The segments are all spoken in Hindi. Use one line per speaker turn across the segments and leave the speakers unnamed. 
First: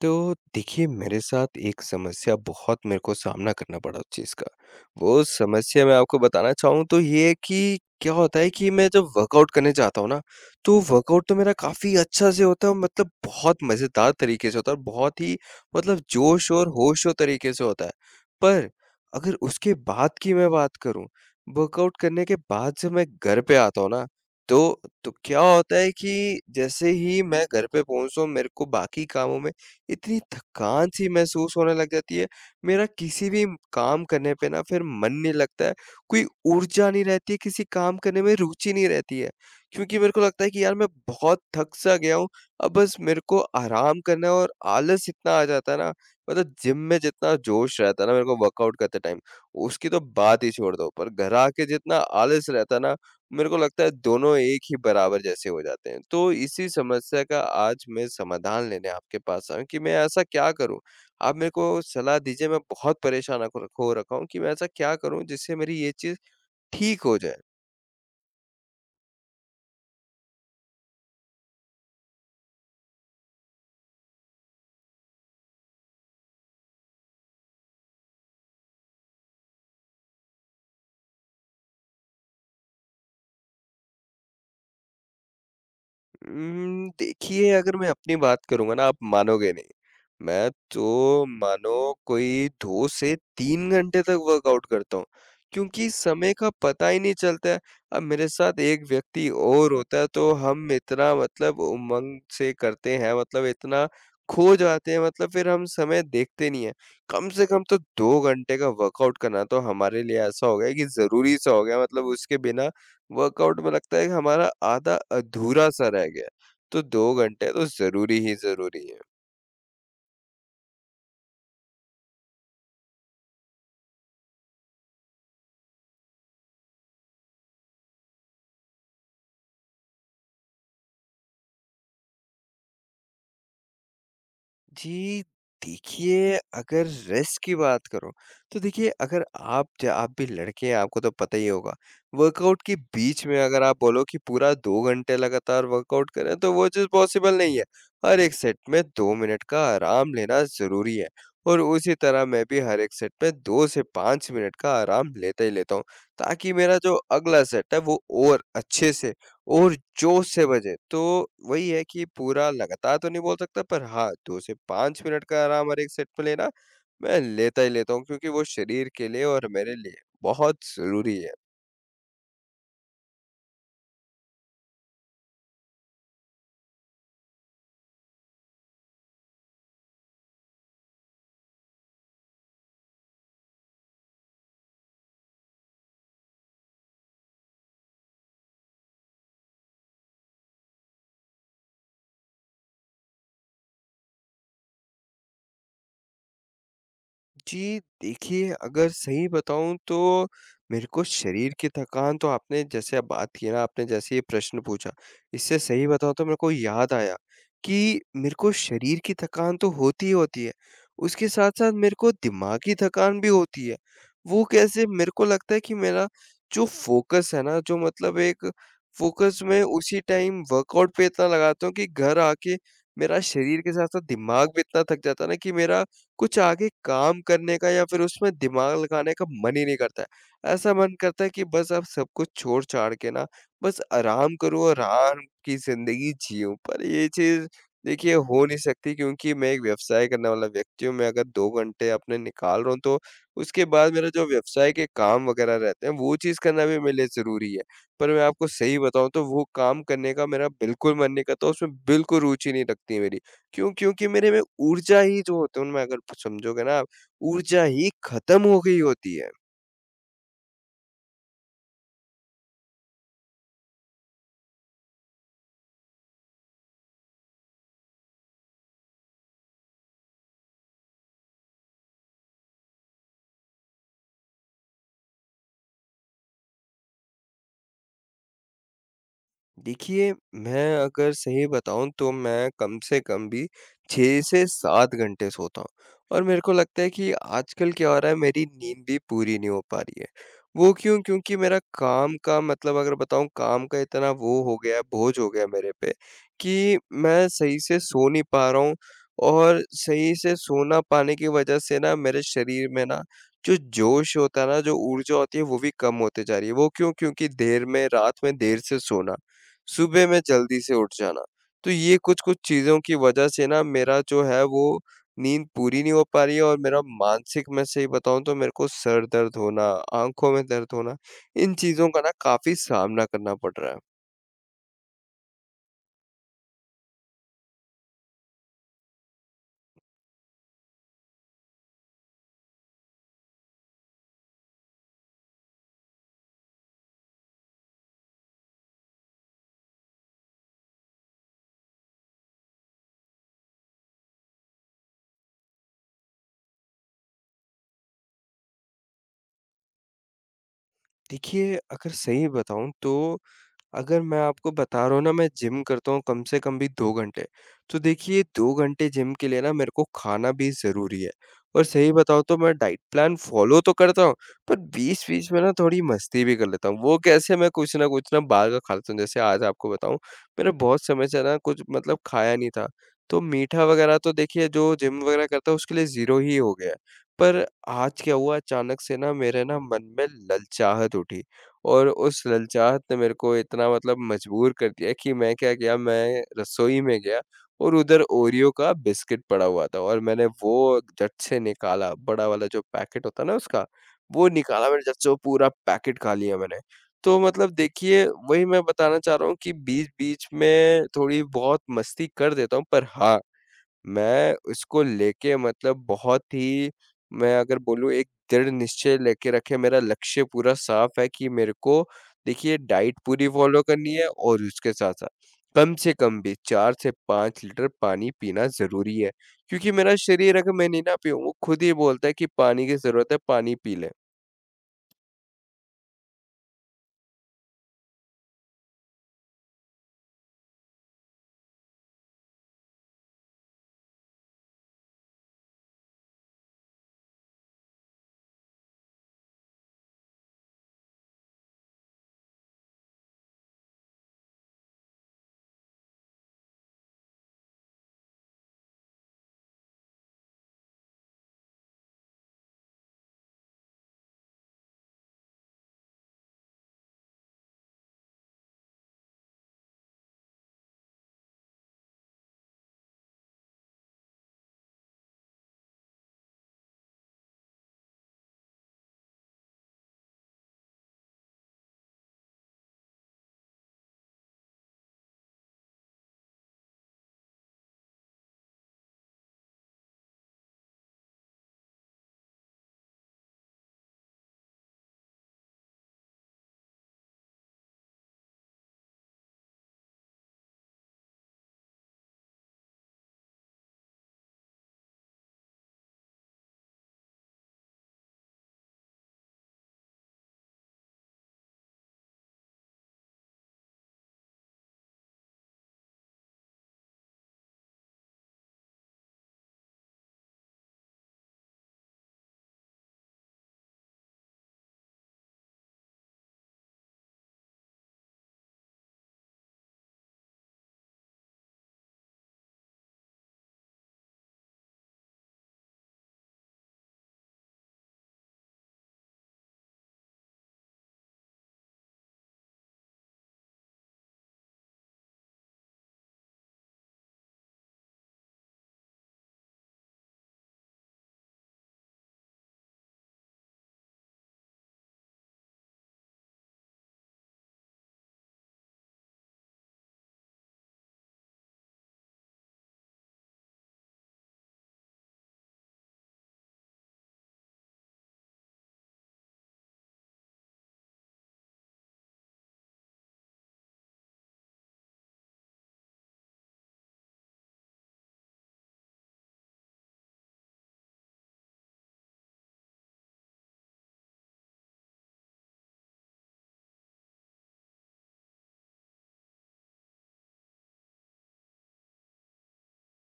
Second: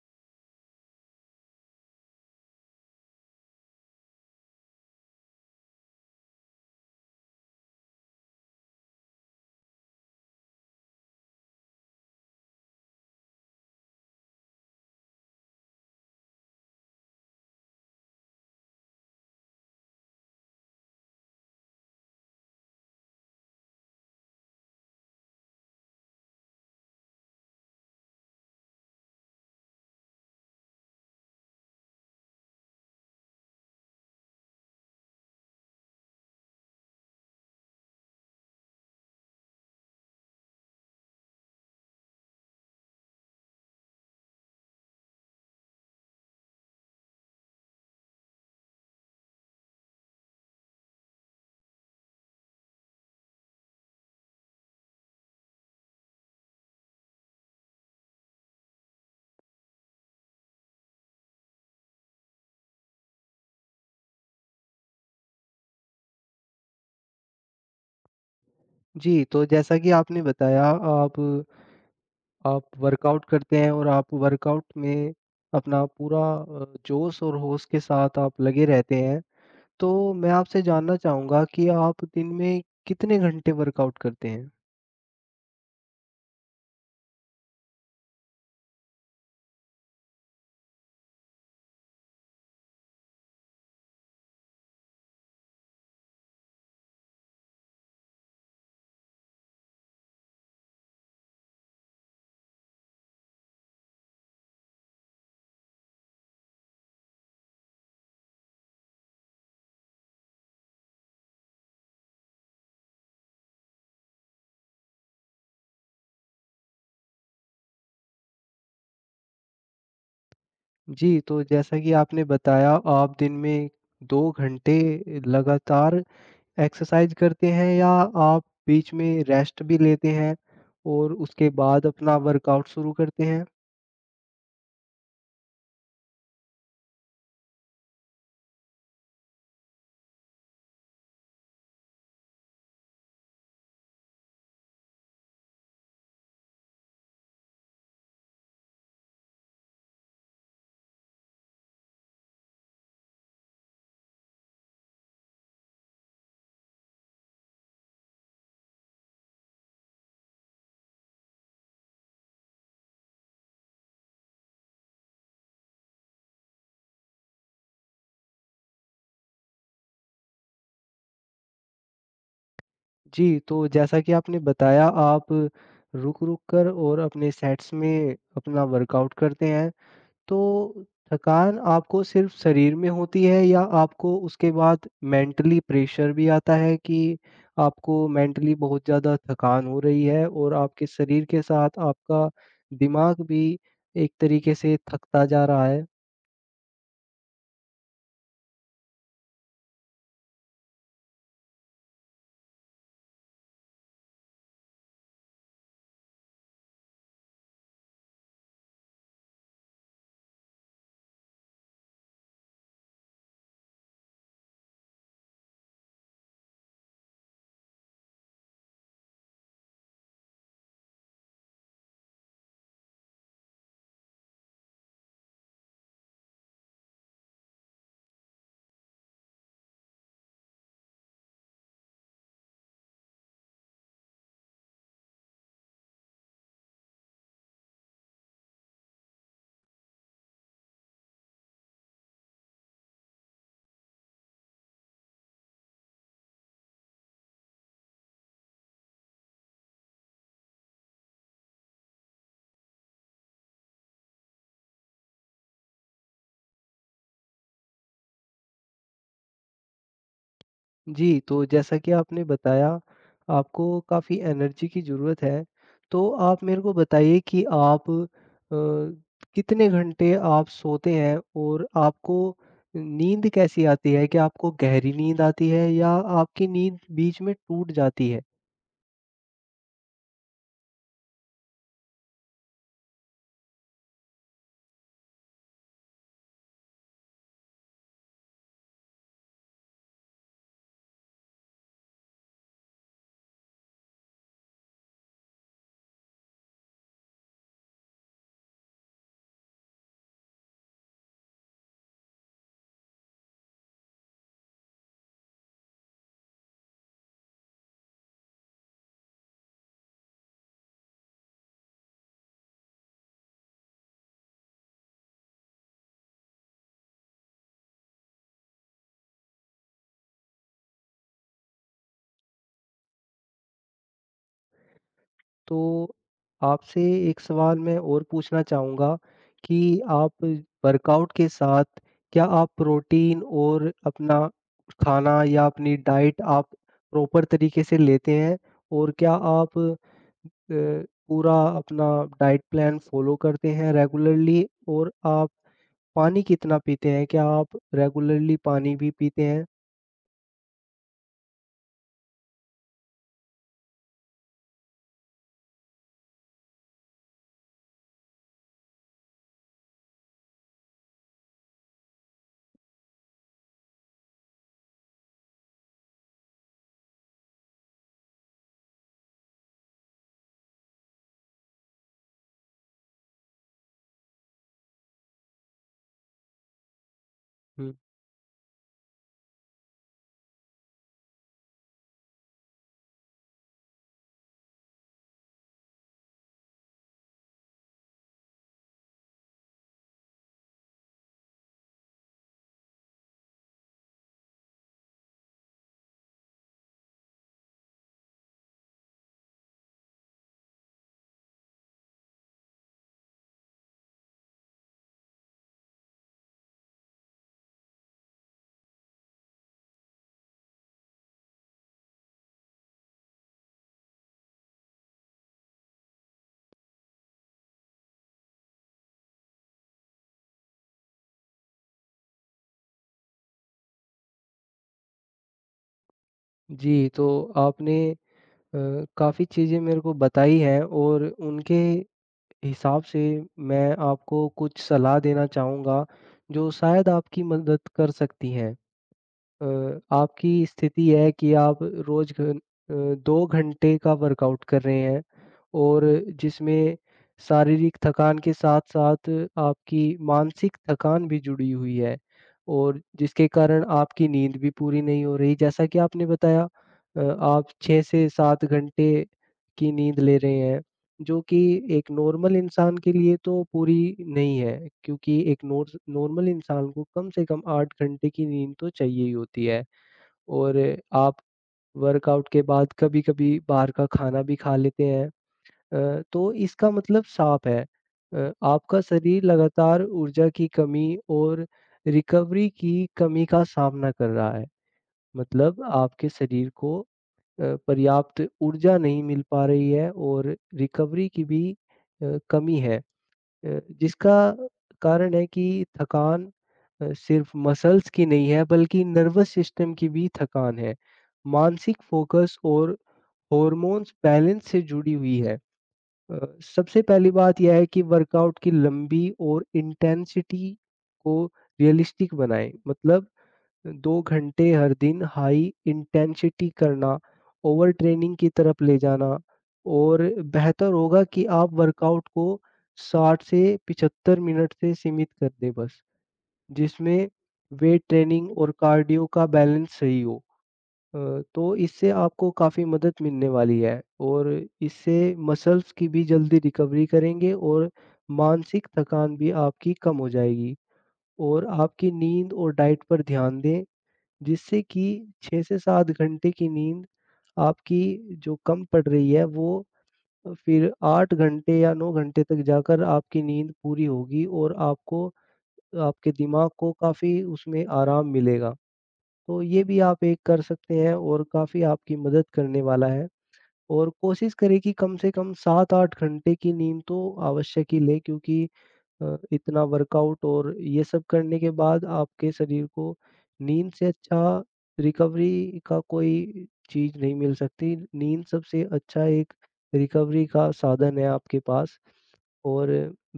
तो देखिए, मेरे साथ एक समस्या बहुत मेरे को सामना करना पड़ा उस चीज़ का। वो समस्या मैं आपको बताना चाहूँ तो ये है कि क्या होता है कि मैं जब वर्कआउट करने जाता हूँ ना, तो वर्कआउट तो मेरा काफ़ी अच्छा से होता है, मतलब बहुत मज़ेदार तरीके से होता है और बहुत ही मतलब जोश और होश और तरीके से होता है। पर अगर उसके बाद की मैं बात करूँ, वर्कआउट करने के बाद जब मैं घर पे आता हूँ ना, तो क्या होता है कि जैसे ही मैं घर पे पहुँचता हूँ, मेरे को बाकी कामों में इतनी थकान-सी महसूस होने लग जाती है, मेरा किसी भी काम करने पे ना फिर मन नहीं लगता है, कोई ऊर्जा नहीं रहती है, किसी काम करने में रुचि नहीं रहती है। क्योंकि मेरे को लगता है कि यार मैं बहुत थक-सा गया हूँ, अब बस मेरे को आराम करना है और आलस इतना आ जाता है ना, मतलब जिम में जितना जोश रहता है ना मेरे को वर्कआउट करते टाइम, उसकी तो बात ही छोड़ दो, पर घर आके जितना आलस रहता है ना, मेरे को लगता है दोनों एक ही बराबर जैसे हो जाते हैं। तो इसी समस्या का आज मैं समाधान लेने आपके पास आया हूँ कि मैं ऐसा क्या करूँ? आप मेरे को सलाह दीजिए, मैं बहुत परेशान हो रखा हूँ कि मैं ऐसा क्या करूँ जिससे मेरी ये चीज़ ठीक हो जाए?
जी, तो जैसा कि आपने बताया आप वर्कआउट करते हैं और आप वर्कआउट में अपना पूरा जोश और होश के साथ आप लगे रहते हैं। तो मैं आपसे जानना चाहूँगा कि आप दिन में कितने घंटे वर्कआउट करते हैं?
देखिए, अगर मैं अपनी बात करूँगा ना आप मानोगे नहीं। मैं तो मानो कोई 2 से 3 घंटे तक वर्कआउट करता हूँ, क्योंकि समय का पता ही नहीं चलता है। अब मेरे साथ एक व्यक्ति और होता है, तो हम इतना मतलब उमंग से करते हैं, मतलब इतना खो जाते हैं, मतलब फिर हम समय देखते नहीं हैं। कम से कम तो 2 घंटे का वर्कआउट करना तो हमारे लिए ऐसा हो गया है कि ज़रूरी-सा हो गया है, मतलब उसके बिना वर्कआउट में लगता है कि हमारा आधा अधूरा-सा रह गया है, तो 2 घंटे तो ज़रूरी ही ज़रूरी है।
जी, तो जैसा कि आपने बताया आप दिन में 2 घंटे लगातार एक्सरसाइज करते हैं, या आप बीच में रेस्ट भी लेते हैं और उसके बाद अपना वर्कआउट शुरू करते हैं?
जी, देखिए, अगर रेस्ट की बात करो, तो देखिए, अगर आप भी लड़के हैं आपको तो पता ही होगा, वर्कआउट के बीच में अगर आप बोलो कि पूरा 2 घंटे लगातार वर्कआउट करें तो वो चीज़ पॉसिबल नहीं है। हर एक सेट में 2 मिनट का आराम लेना ज़रूरी है और उसी तरह मैं भी हर एक सेट में 2 से 5 मिनट का आराम लेता ही लेता हूँ, ताकि मेरा जो अगला सेट है वो और अच्छे से और जोश से बजें। तो वही है कि पूरा लगातार तो नहीं बोल सकता, पर हाँ, 2 से 5 मिनट का आराम हर एक सेट में लेना, मैं लेता ही लेता हूँ, क्योंकि वो शरीर के लिए और मेरे लिए बहुत ज़रूरी है।
जी, तो जैसा कि आपने बताया आप रुक-रुक कर और अपने सेट्स में अपना वर्कआउट करते हैं। तो थकान आपको सिर्फ़ शरीर में होती है, या आपको उसके बाद मेंटली प्रेशर भी आता है कि आपको मेंटली बहुत ज़्यादा थकान हो रही है और आपके शरीर के साथ आपका दिमाग भी एक तरीके से थकता जा रहा है?
जी, देखिए, अगर सही बताऊँ तो मेरे को शरीर की थकान तो आपने जैसे अब बात की ना, आपने जैसे ये प्रश्न पूछा, इससे सही बताऊँ तो मेरे को याद आया कि मेरे को शरीर की थकान तो होती ही होती है, उसके साथ-साथ मेरे को दिमागी थकान भी होती है। वो कैसे? मेरे को लगता है कि मेरा जो फ़ोकस है ना, जो मतलब एक फ़ोकस मैं उसी टाइम वर्कआउट पे इतना लगाता हूँ कि घर आके मेरा शरीर के साथ-साथ दिमाग भी इतना थक जाता है ना कि मेरा कुछ आगे काम करने का या फिर उसमें दिमाग लगाने का मन ही नहीं करता है। ऐसा मन करता है कि बस अब सब कुछ छोड़-छाड़ के ना बस आराम करूँ और आराम की ज़िंदगी जियूँ। पर ये चीज़ देखिए हो नहीं सकती, क्योंकि मैं एक व्यवसाय करने वाला व्यक्ति हूँ। मैं अगर 2 घंटे अपने निकाल रहा हूँ तो उसके बाद मेरा जो व्यवसाय के काम वग़ैरह रहते हैं वो चीज़ करना भी मेरे लिए ज़रूरी है। पर मैं आपको सही बताऊँ तो वो काम करने का मेरा बिल्कुल मन नहीं करता, उसमें बिल्कुल रुचि नहीं लगती मेरी। क्यों? क्योंकि मेरे में ऊर्जा ही जो होती है उनमें अगर समझोगे ना आप, ऊर्जा ही खत्म हो गई होती है।
जी, तो जैसा कि आपने बताया, आपको काफ़ी एनर्जी की ज़रूरत है। तो आप मेरे को बताइए कि आप कितने घंटे आप सोते हैं और आपको नींद कैसी आती है? क्या आपको गहरी नींद आती है, या आपकी नींद बीच में टूट जाती है?
देखिए, मैं अगर सही बताऊँ तो मैं कम से कम भी 6 से 7 घंटे सोता हूँ और मेरे को लगता है कि आजकल क्या हो रहा है, मेरी नींद भी पूरी नहीं हो पा रही है। वो क्यों? क्योंकि मेरा काम का मतलब अगर बताऊँ काम का इतना वो हो गया है, बोझ हो गया है मेरे पे कि मैं सही से सो नहीं पा रहा हूँ और सही से सो ना पाने की वज़ह से ना मेरे शरीर में ना जो जोश होता है ना, जो ऊर्जा होती है वो भी कम होते जा रही है। वो क्यों? क्योंकि देर में रात में देर से सोना। सुबह में जल्दी से उठ जाना। तो ये कुछ-कुछ चीज़ों की वजह से ना मेरा जो है वो नींद पूरी नहीं हो पा रही है और मेरा मानसिक मैं सही बताऊँ तो मेरे को सर दर्द होना, आँखों में दर्द होना, इन चीज़ों का ना काफ़ी सामना करना पड़ रहा है।
तो आपसे एक सवाल मैं और पूछना चाहूँगा कि आप वर्कआउट के साथ क्या आप प्रोटीन और अपना खाना या अपनी डाइट आप प्रॉपर तरीके से लेते हैं? और क्या आप अ, पूरा अपना डाइट प्लान फ़ॉलो करते हैं रेगुलरली? और आप पानी कितना पीते हैं? क्या आप रेगुलरली पानी भी पीते हैं?
देखिए, अगर सही बताऊँ तो अगर मैं आपको बता रहा हूँ ना, मैं जिम करता हूँ कम से कम भी 2 घंटे। तो देखिए, 2 घंटे जिम के लिए ना मेरे को खाना भी ज़रूरी है। और सही बताऊँ तो मैं डाइट प्लान फ़ॉलो तो करता हूँ, पर बीच-बीच में ना थोड़ी मस्ती भी कर लेता हूँ। वो कैसे, मैं कुछ ना बाहर का खा लेता हूँ। जैसे आज आपको बताऊँ, मैंने बहुत समय से ना कुछ मतलब खाया नहीं था। तो मीठा वग़ैरह तो देखिए जो जिम वग़ैरह करता है उसके लिए ज़ीरो ही हो गया है। पर
हुँ।
आज क्या हुआ, अचानक से ना मेरे ना मन में ललचाहट उठी। और उस ललचाहट ने मेरे को इतना मतलब मजबूर कर दिया कि मैं क्या किया, मैं रसोई में गया और उधर ओरियो का बिस्किट पड़ा हुआ था और मैंने वो झट से निकाला, बड़ा वाला जो पैकेट होता है ना उसका, वो निकाला मैंने, झट से वो पूरा पैकेट खा लिया मैंने। तो मतलब देखिए, वही मैं बताना चाह रहा हूँ कि बीच-बीच में थोड़ी बहुत मस्ती कर देता हूँ, पर हाँ, मैं इसको लेके मतलब बहुत ही, मैं अगर बोलूँ एक दृढ़ निश्चय लेके रखे, मेरा लक्ष्य पूरा साफ है कि मेरे को देखिए डाइट पूरी फ़ॉलो करनी है और उसके साथ-साथ कम से कम भी 4 से 5 लीटर पानी पीना ज़रूरी है। क्योंकि मेरा शरीर, अगर मैं नहीं ना पीऊँ, वो खुद ही बोलता है कि पानी की ज़रूरत है, पानी पी ले।
जी, तो आपने अ, काफ़ी चीज़ें मेरे को बताई हैं और उनके हिसाब से मैं आपको कुछ सलाह देना चाहूँगा, जो शायद आपकी मदद कर सकती हैं। अ, आपकी स्थिति है कि आप रोज़ अ, 2 घंटे का वर्कआउट कर रहे हैं, और जिसमें शारीरिक थकान के साथ-साथ आपकी मानसिक थकान भी जुड़ी हुई है और जिसके कारण आपकी नींद भी पूरी नहीं हो रही। जैसा कि आपने बताया आप 6 से 7 घंटे की नींद ले रहे हैं। जो कि एक नॉर्मल इंसान के लिए तो पूरी नहीं है, क्योंकि एक नोर्स नॉर्मल इंसान को कम से कम 8 घंटे की नींद तो चाहिए ही होती है। और आप वर्कआउट के बाद कभी-कभी बाहर का खाना भी खा लेते हैं। तो इसका मतलब साफ है। आपका शरीर लगातार ऊर्जा की कमी और रिकवरी की कमी का सामना कर रहा है। मतलब आपके शरीर को पर्याप्त ऊर्जा नहीं मिल पा रही है और रिकवरी की भी कमी है। जिसका कारण है कि थकान सिर्फ़ मसल्स की नहीं है, बल्कि नर्वस सिस्टम की भी थकान है। मानसिक फ़ोकस और हॉर्मोन्स बैलेंस से जुड़ी हुई है। अ, सबसे पहली बात यह है कि वर्कआउट की लंबी और इंटेंसिटी को रियलिस्टिक बनाएँ। मतलब 2 घंटे हर दिन हाई इंटेंसिटी करना, ओवर ट्रेनिंग की तरफ ले जाना, और बेहतर होगा कि आप वर्कआउट को 60 से 75 मिनट से सीमित कर दें बस, जिसमें वेट ट्रेनिंग और कार्डियो का बैलेंस सही हो। तो इससे आपको काफ़ी मदद मिलने वाली है, और इससे मसल्स की भी जल्दी रिकवरी करेंगे और मानसिक थकान भी आपकी कम हो जाएगी। और आपकी नींद और डाइट पर ध्यान दें, जिससे कि 6 से 7 घंटे की नींद आपकी, जो कम पड़ रही है, वो फिर 8 घंटे या 9 घंटे तक जाकर आपकी नींद पूरी होगी और आपको, आपके दिमाग को काफ़ी उसमें आराम मिलेगा। तो ये भी आप एक कर सकते हैं और काफ़ी आपकी मदद करने वाला है। और कोशिश करें कि कम से कम 7-8 घंटे की नींद तो आवश्यक ही लें, क्योंकि इतना वर्कआउट और ये सब करने के बाद आपके शरीर को नींद से अच्छा रिकवरी का कोई चीज़ नहीं मिल सकती। नींद सबसे अच्छा एक रिकवरी का साधन है आपके पास। और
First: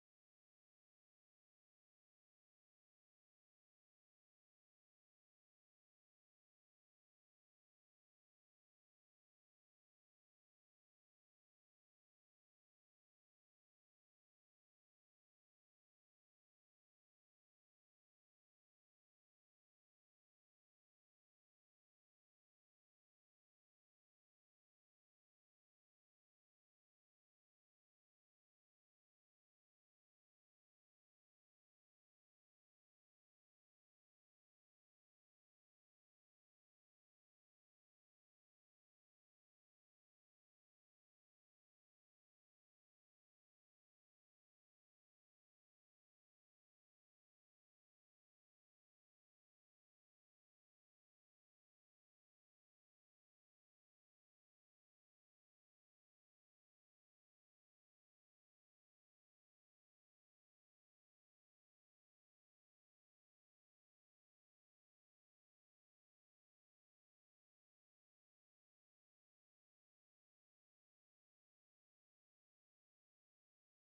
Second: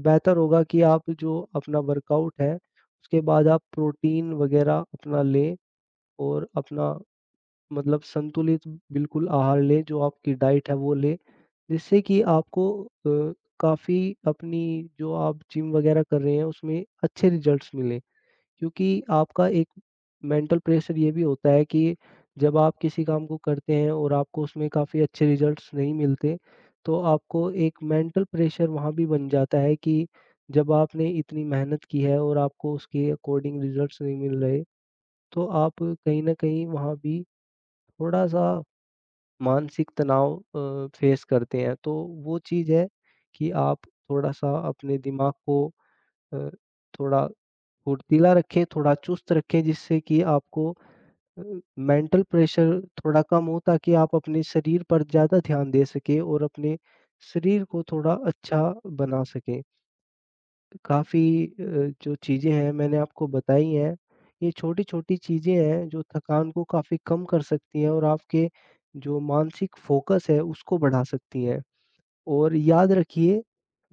बेहतर होगा कि आप जो अपना वर्कआउट है उसके बाद आप प्रोटीन वग़ैरह अपना लें, और अपना मतलब संतुलित बिल्कुल आहार लें, जो आपकी डाइट है वो लें, जिससे कि आपको अ, काफ़ी अपनी, जो आप जिम वगैरह कर रहे हैं, उसमें अच्छे रिजल्ट्स मिलें। क्योंकि आपका एक मेंटल प्रेशर ये भी होता है कि जब आप किसी काम को करते हैं और आपको उसमें काफ़ी अच्छे रिजल्ट्स नहीं मिलते, तो आपको एक मेंटल प्रेशर वहाँ भी बन जाता है कि जब आपने इतनी मेहनत की है और आपको उसके अकॉर्डिंग रिजल्ट्स नहीं मिल रहे, तो आप कहीं न कहीं वहाँ भी थोड़ा-सा मानसिक तनाव फेस करते हैं। तो वो चीज़ है कि आप थोड़ा-सा अपने दिमाग को अ, थोड़ा फुर्तीला रखें, थोड़ा चुस्त रखें, जिससे कि आपको अ, मेंटल प्रेशर थोड़ा कम हो, ताकि आप अपने शरीर पर ज़्यादा ध्यान दे सकें और अपने शरीर को थोड़ा अच्छा बना सकें। काफ़ी जो चीज़ें हैं मैंने आपको बताई हैं, ये छोटी-छोटी चीज़ें हैं जो थकान को काफ़ी कम कर सकती हैं और आपके जो मानसिक फ़ोकस है उसको बढ़ा सकती हैं। और याद रखिए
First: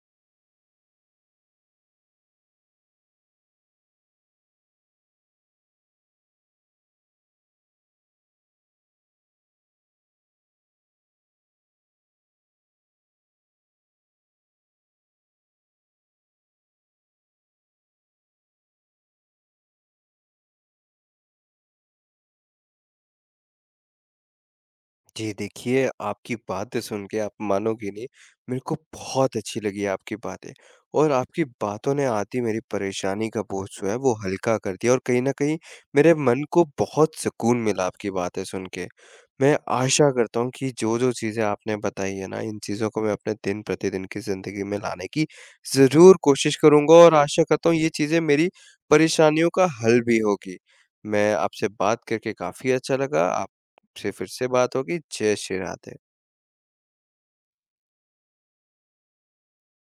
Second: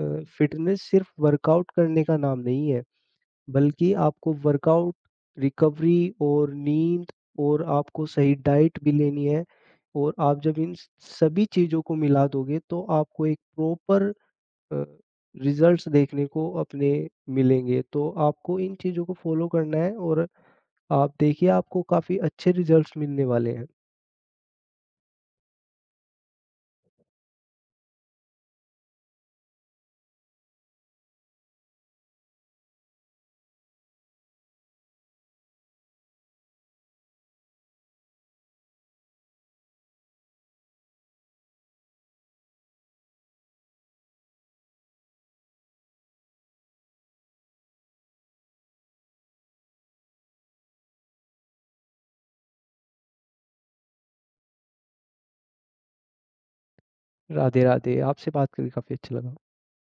अ, फ़िटनेस सिर्फ़ वर्कआउट करने का नाम नहीं है, बल्कि आपको वर्कआउट, रिकवरी और नींद और आपको सही डाइट भी लेनी है। और आप जब इन सभी चीज़ों को मिला दोगे, तो आपको एक प्रॉपर अ, रिज़ल्ट्स देखने को अपने मिलेंगे। तो आपको इन चीज़ों को फ़ॉलो करना है और आप देखिए आपको काफ़ी अच्छे रिज़ल्ट्स मिलने वाले हैं।
जी, देखिए, आपकी बातें सुन के आप मानोगे नहीं, मेरे को बहुत अच्छी लगी आपकी बातें और आपकी बातों ने आती मेरी परेशानी का बोझ जो है वो हल्का कर दिया और कहीं न कहीं मेरे मन को बहुत सुकून मिला आपकी बातें सुन के। मैं आशा करता हूँ कि जो-जो चीज़ें आपने बताई है ना, इन चीज़ों को मैं अपने दिन-प्रतिदिन की ज़िंदगी में लाने की ज़रूर कोशिश करूँगा और आशा करता हूँ ये चीज़ें मेरी परेशानियों का हल भी होगी। मैं आपसे बात करके काफ़ी अच्छा लगा। आपसे फिर से बात होगी। जय श्री राधे।
राधे, राधे। आपसे बात करके काफ़ी अच्छा लगा।